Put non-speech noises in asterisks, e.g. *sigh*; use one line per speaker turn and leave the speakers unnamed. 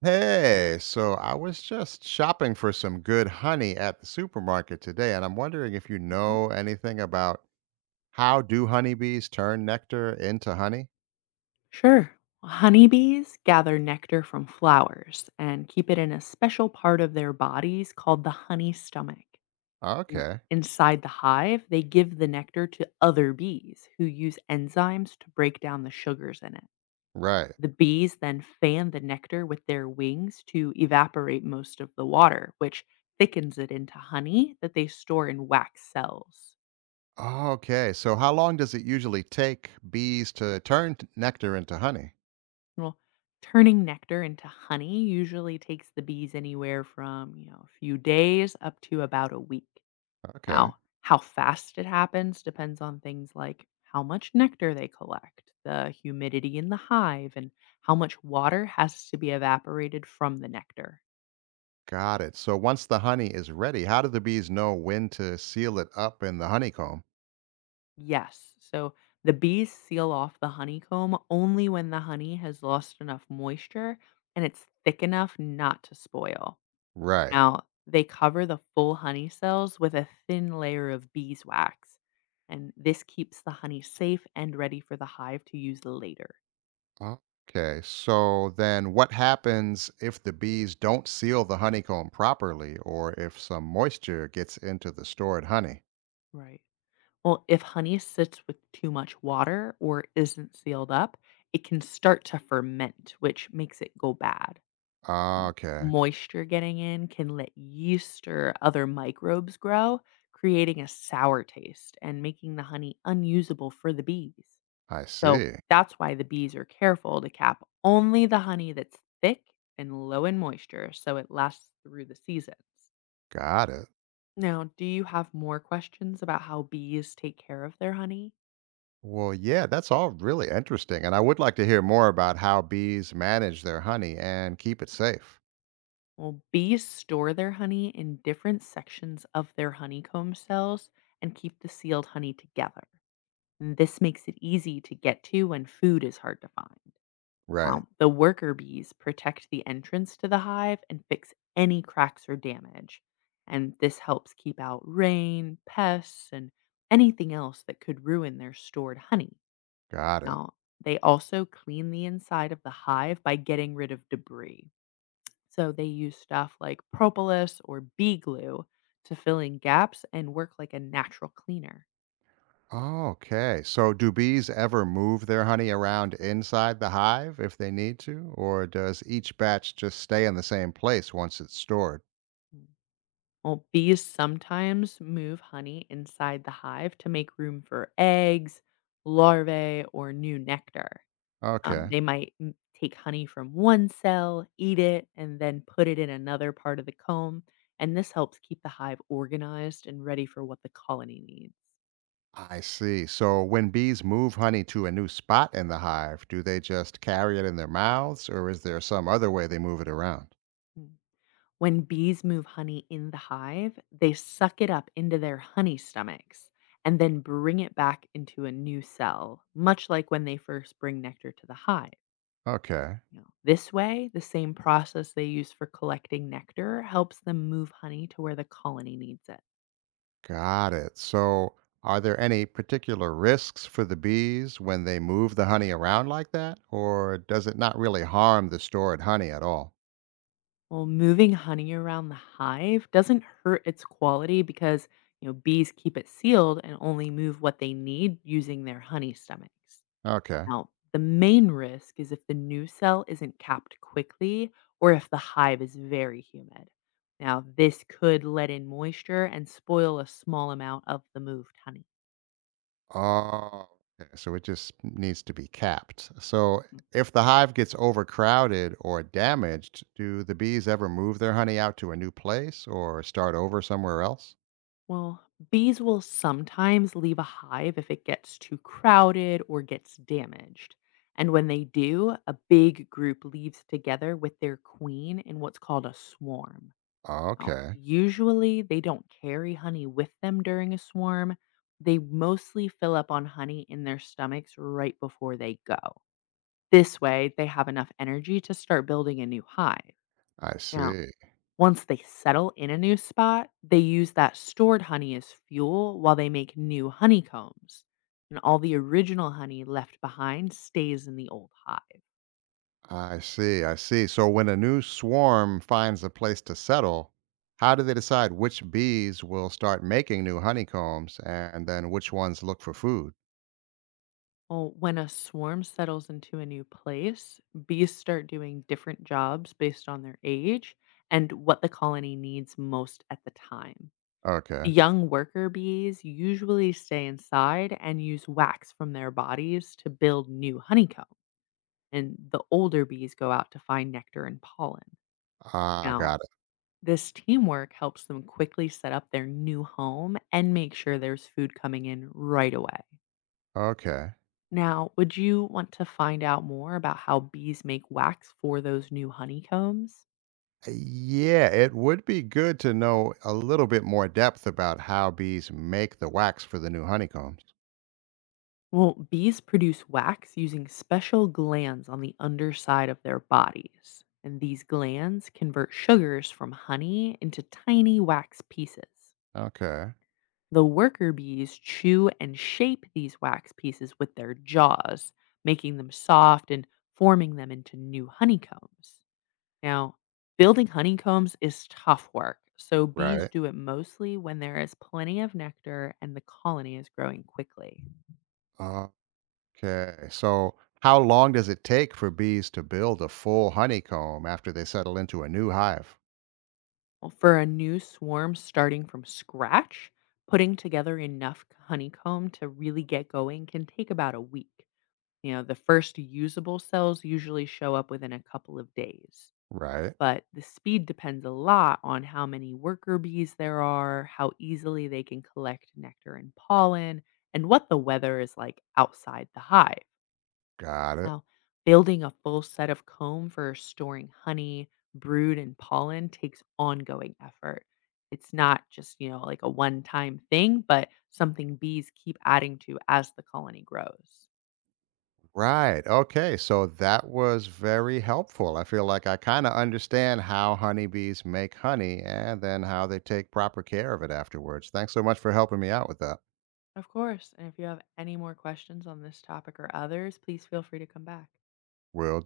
Hey, so I was just shopping for some good honey at the supermarket today, and I'm wondering if you know anything about how do honeybees turn nectar into honey?
Sure. Honeybees gather nectar from flowers and keep it in a special part of their bodies called the honey stomach. And
Okay,
inside the hive, they give the nectar to other bees who use enzymes to break down the sugars in it.
right.
The bees then fan the nectar with their wings to evaporate most of the water, which thickens it into honey that they store in wax cells.
Okay, so how long does it usually take bees to turn nectar into honey?
Well, turning nectar into honey usually takes the bees anywhere from, a few days up to about a week.
Okay,
Now, how fast it happens depends on things like how much nectar they collect, the humidity in the hive, and how much water has to be evaporated from the nectar.
got it. So once the honey is ready, how do the bees know when to seal it up in the honeycomb?
Yes, so the bees seal off the honeycomb only when the honey has lost enough moisture and it's thick enough not to spoil.
Right.
Now, they cover the full honey cells with a thin layer of beeswax, and this keeps the honey safe and ready for the hive to use later.
Okay, so then what happens if the bees don't seal the honeycomb properly or if some moisture gets into the stored honey?
Right. Well, if honey sits with too much water or isn't sealed up, it can start to ferment, which makes it go bad. Uh,
Okay,
Moisture getting in can let yeast or other microbes grow, creating a sour taste and making the honey unusable for the bees.
I
So
see.
that's why the bees are careful to cap only the honey that's thick and low in moisture so it lasts through the seasons.
Got it.
Now, do you have more questions about how bees take care of their honey?
Well, yeah, that's all really interesting. And I would like to hear more about how bees manage their honey and keep it safe.
Well, bees store their honey in different sections of their honeycomb cells and keep the sealed honey together. And this makes it easy to get to when food is hard to find.
Right.
Now, the worker bees protect the entrance to the hive and fix any cracks or damage. And this helps keep out rain, pests, and anything else that could ruin their stored honey.
Got it.
Now, they also clean the inside of the hive by getting rid of debris. So they use stuff like propolis or bee glue to fill in gaps and work like a natural cleaner.
Okay, so do bees ever move their honey around inside the hive if they need to, or does each batch just stay in the same place once it's stored?
Well, bees sometimes move honey inside the hive to make room for eggs, larvae, or new nectar.
Okay.
They might take honey from one cell, eat it, and then put it in another part of the comb. And this helps keep the hive organized and ready for what the colony needs.
I see. So when bees move honey to a new spot in the hive, do they just carry it in their mouths or is there some other way they move it around?
Mm. When bees move honey in the hive, they suck it up into their honey stomachs and then bring it back into a new cell, much like when they first bring nectar to the hive.
Okay.
You know, this way, the same process they use for collecting nectar helps them move honey to where the colony needs it.
Got it. So are there any particular risks for the bees when they move the honey around like that or does it not really harm the stored honey at all?
Well, moving honey around the hive doesn't hurt its quality because, bees keep it sealed and only move what they need using their honey stomachs.
Okay.
Now, the main risk is if the new cell isn't capped quickly or if the hive is very humid. Now, this could let in moisture and spoil a small amount of the moved honey.
Oh, okay. So it just needs to be capped. So if the hive gets overcrowded or damaged, do the bees ever move their honey out to a new place or start over somewhere else?
Well, bees will sometimes leave a hive if it gets too crowded or gets damaged. And when they do, a big group leaves together with their queen in what's called a swarm. Now,
Okay.
usually they don't carry honey with them during a swarm. They mostly fill up on honey in their stomachs right before they go. This way, they have enough energy to start building a new hive.
I
Now,
see.
once they settle in a new spot, they use that stored honey as fuel while they make new honeycombs. And all the original honey left behind stays in the old hive.
I see. I see. So when a new swarm finds a place to settle, how do they decide which bees will start making new honeycombs and then which ones look for food?
Well, when a swarm settles into a new place, bees start doing different jobs based on their age and what the colony needs most at the time.
Okay.
Young worker bees usually stay inside and use wax from their bodies to build new honeycombs. And the older bees go out to find nectar and pollen.
Ah, I
Now,
got it.
*laughs* this teamwork helps them quickly set up their new home and make sure there's food coming in right away.
Okay.
Now, would you want to find out more about how bees make wax for those new honeycombs?
Yeah, it would be good to know a little bit more depth about how bees make the wax for the new honeycombs.
Well, bees produce wax using special glands on the underside of their bodies. And these glands convert sugars from honey into tiny wax pieces.
Okay,
The worker bees chew and shape these wax pieces with their jaws, making them soft and forming them into new honeycombs. Now, building honeycombs is tough work, so bees
right.
do it mostly when there is plenty of nectar and the colony is growing quickly.
Okay, so how long does it take for bees to build a full honeycomb after they settle into a new hive?
Well, for a new swarm starting from scratch, putting together enough honeycomb to really get going can take about a week. You know, the first usable cells usually show up within a couple of days.
Right,
But the speed depends a lot on how many worker bees there are, how easily they can collect nectar and pollen, and what the weather is like outside the hive.
got it.
Now, building a full set of comb for storing honey, brood, and pollen takes ongoing effort. It's not just, like a one time thing, but something bees keep adding to as the colony grows.
Right, okay, so that was very helpful. I feel like I kind of understand how honeybees make honey and then how they take proper care of it afterwards. Thanks so much for helping me out with that.
Of course. And if you have any more questions on this topic or others, please feel free to come back.
Will